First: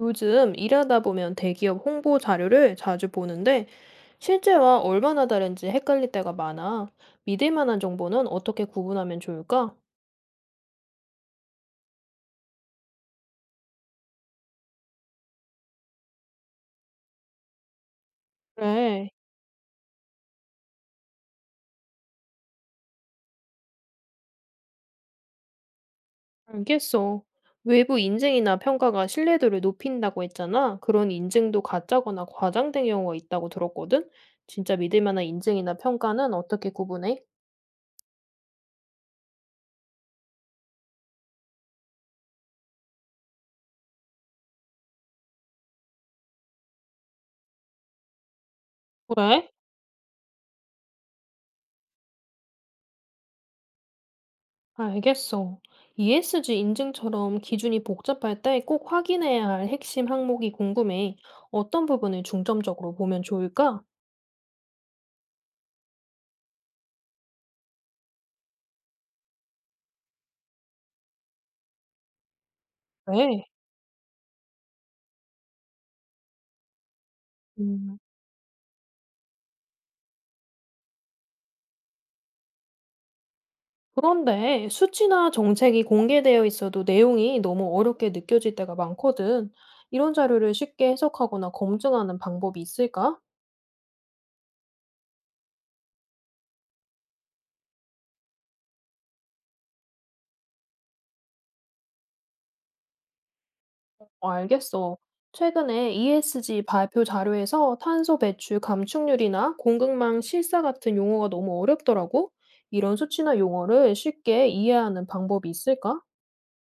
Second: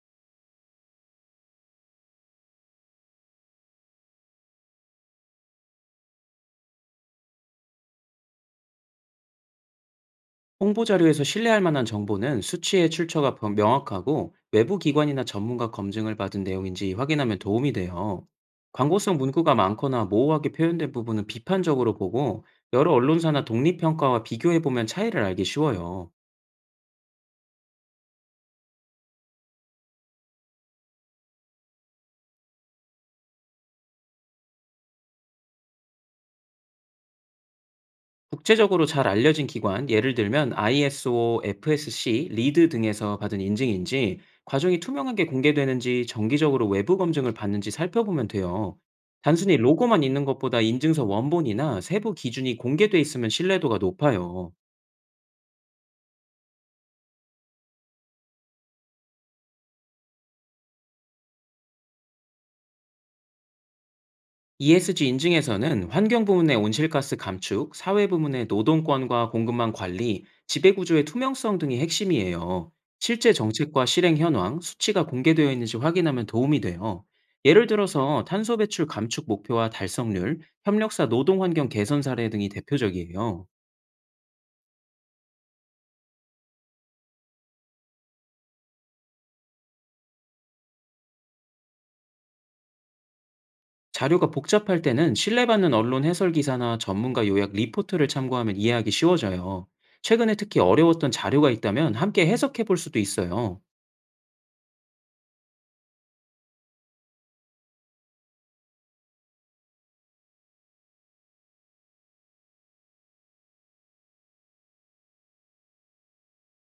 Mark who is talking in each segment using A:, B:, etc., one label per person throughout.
A: 요즘 일하다 보면 대기업 홍보 자료를 자주 보는데 실제와 얼마나 다른지 헷갈릴 때가 많아. 믿을 만한 정보는 어떻게 구분하면 좋을까?
B: 홍보 자료에서 신뢰할 만한 정보는 수치의 출처가 명확하고 외부 기관이나 전문가 검증을 받은 내용인지 확인하면 도움이 돼요.
A: 그래,
B: 광고성 문구가 많거나 모호하게 표현된 부분은 비판적으로 보고, 여러 언론사나 독립평가와 비교해보면 차이를 알기 쉬워요.
A: 알겠어. 외부 인증이나 평가가 신뢰도를 높인다고 했잖아. 그런 인증도 가짜거나 과장된 경우가 있다고 들었거든. 진짜 믿을 만한 인증이나 평가는 어떻게 구분해?
B: 국제적으로 잘 알려진 기관, 예를 들면 ISO, FSC, 리드 등에서 받은 인증인지, 과정이 투명하게 공개되는지, 정기적으로 외부 검증을 받는지 살펴보면 돼요.
A: 그래?
B: 단순히 로고만 있는 것보다 인증서 원본이나 세부 기준이 공개돼 있으면 신뢰도가 높아요.
A: 알겠어. ESG 인증처럼 기준이 복잡할 때 꼭 확인해야 할 핵심 항목이 궁금해. 어떤 부분을 중점적으로 보면 좋을까?
B: ESG 인증에서는 환경 부문의 온실가스 감축, 사회 부문의 노동권과 공급망 관리, 지배구조의 투명성 등이 핵심이에요. 실제
A: 네.
B: 정책과 실행 현황, 수치가 공개되어 있는지 확인하면 도움이 돼요. 예를
A: 음,
B: 들어서 탄소 배출 감축 목표와 달성률, 협력사 노동 환경 개선 사례 등이 대표적이에요.
A: 그런데 수치나 정책이 공개되어 있어도 내용이 너무 어렵게 느껴질 때가 많거든. 이런 자료를 쉽게 해석하거나 검증하는 방법이 있을까?
B: 자료가 복잡할 때는 신뢰받는 언론 해설 기사나 전문가 요약 리포트를 참고하면 이해하기 쉬워져요. 최근에 특히 어려웠던 자료가 있다면 함께 해석해 볼 수도 있어요.
A: 알겠어. 최근에 ESG 발표 자료에서 탄소 배출 감축률이나 공급망 실사 같은 용어가 너무 어렵더라고. 이런 수치나 용어를 쉽게 이해하는 방법이 있을까?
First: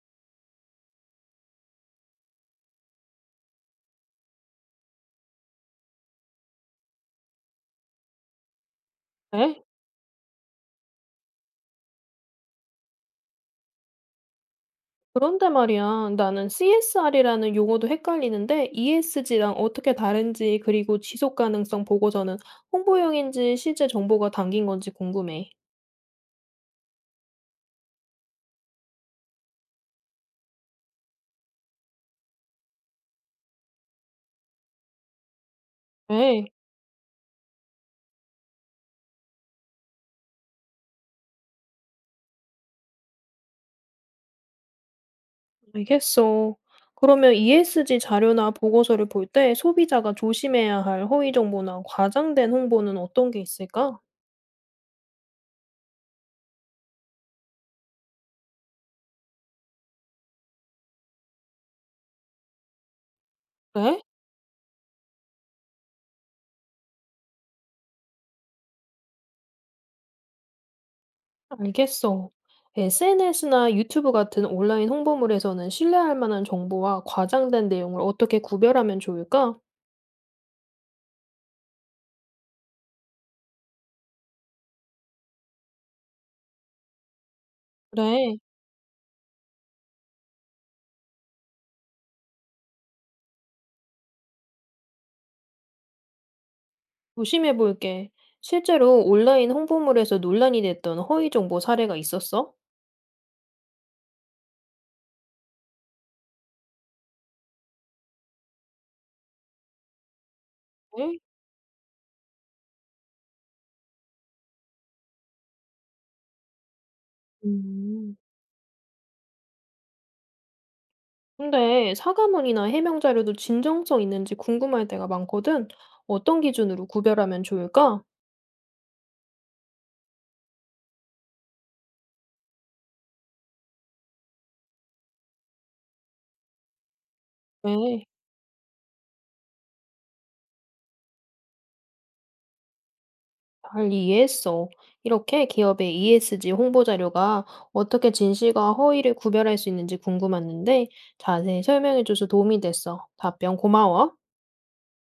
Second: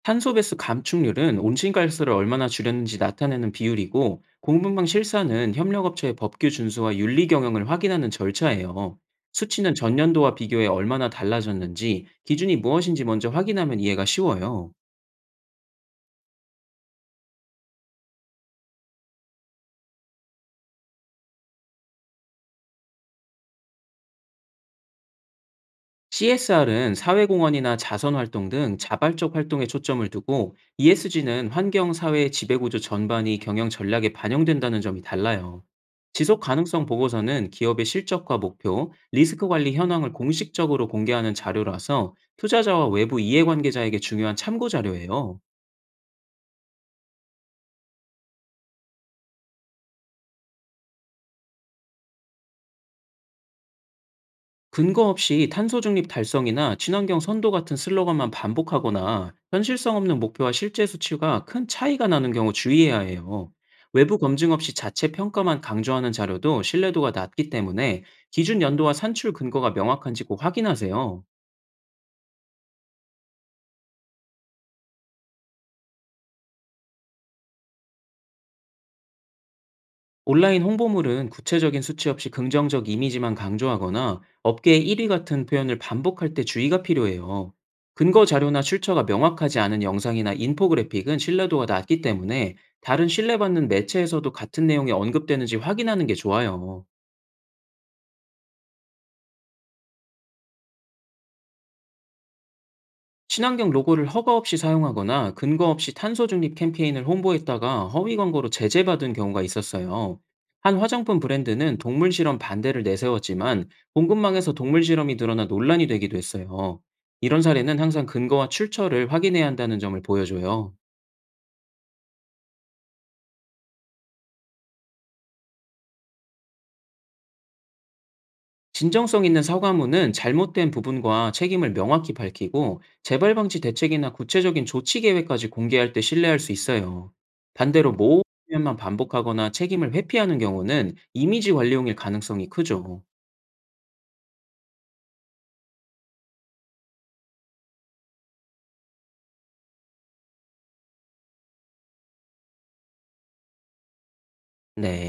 B: 탄소 배수 감축률은 온실가스를 얼마나 줄였는지 나타내는 비율이고, 공분방 실사는 협력업체의 법규 준수와 윤리 경영을 확인하는 절차예요.
A: 에?
B: 수치는 전년도와 비교해 얼마나 달라졌는지, 기준이 무엇인지 먼저 확인하면 이해가 쉬워요.
A: 그런데 말이야, 나는 CSR이라는 용어도 헷갈리는데 ESG랑 어떻게 다른지, 그리고 지속 가능성 보고서는 홍보용인지 실제 정보가 담긴 건지 궁금해.
B: CSR은 사회공헌이나 자선활동 등 자발적 활동에 초점을 두고, ESG는 환경, 사회, 지배구조 전반이 경영 전략에 반영된다는 점이 달라요. 지속
A: 에?
B: 가능성 보고서는 기업의 실적과 목표, 리스크 관리 현황을 공식적으로 공개하는 자료라서, 투자자와 외부 이해관계자에게 중요한 참고 자료예요.
A: 알겠어. 그러면 ESG 자료나 보고서를 볼 때 소비자가 조심해야 할 허위 정보나 과장된 홍보는 어떤 게 있을까?
B: 근거 없이 탄소 중립 달성이나 친환경 선도 같은 슬로건만 반복하거나, 현실성 없는 목표와 실제 수치가 큰 차이가 나는 경우 주의해야 해요.
A: 그래?
B: 외부 검증 없이 자체 평가만 강조하는 자료도 신뢰도가 낮기 때문에, 기준 연도와 산출 근거가 명확한지 꼭 확인하세요.
A: 알겠어. SNS나 유튜브 같은 온라인 홍보물에서는 신뢰할 만한 정보와 과장된 내용을 어떻게 구별하면 좋을까?
B: 온라인 홍보물은 구체적인 수치 없이 긍정적 이미지만 강조하거나, 업계의 1위 같은 표현을 반복할 때 주의가 필요해요. 근거
A: 그래,
B: 자료나 출처가 명확하지 않은 영상이나 인포그래픽은 신뢰도가 낮기 때문에, 다른 신뢰받는 매체에서도 같은 내용이 언급되는지 확인하는 게 좋아요.
A: 조심해 볼게. 실제로 온라인 홍보물에서 논란이 됐던 허위 정보 사례가 있었어?
B: 친환경 로고를 허가 없이 사용하거나 근거 없이 탄소 중립 캠페인을 홍보했다가 허위 광고로 제재받은 경우가 있었어요. 한
A: 네?
B: 화장품 브랜드는 동물 실험 반대를 내세웠지만, 공급망에서 동물 실험이 드러나 논란이 되기도 했어요. 이런 사례는 항상
A: 음.
B: 근거와 출처를 확인해야 한다는 점을 보여줘요.
A: 근데 사과문이나 해명 자료도 진정성 있는지 궁금할 때가 많거든. 어떤 기준으로 구별하면 좋을까?
B: 진정성 있는 사과문은 잘못된 부분과 책임을 명확히 밝히고, 재발 방지 대책이나 구체적인 조치 계획까지 공개할 때 신뢰할 수 있어요. 반대로
A: 네,
B: 모호한 표현만 반복하거나 책임을 회피하는 경우는 이미지 관리용일 가능성이 크죠.
A: 잘 이해했어. 이렇게 기업의 ESG 홍보 자료가 어떻게 진실과 허위를 구별할 수 있는지 궁금했는데 자세히 설명해줘서 도움이 됐어. 답변 고마워.
B: 네.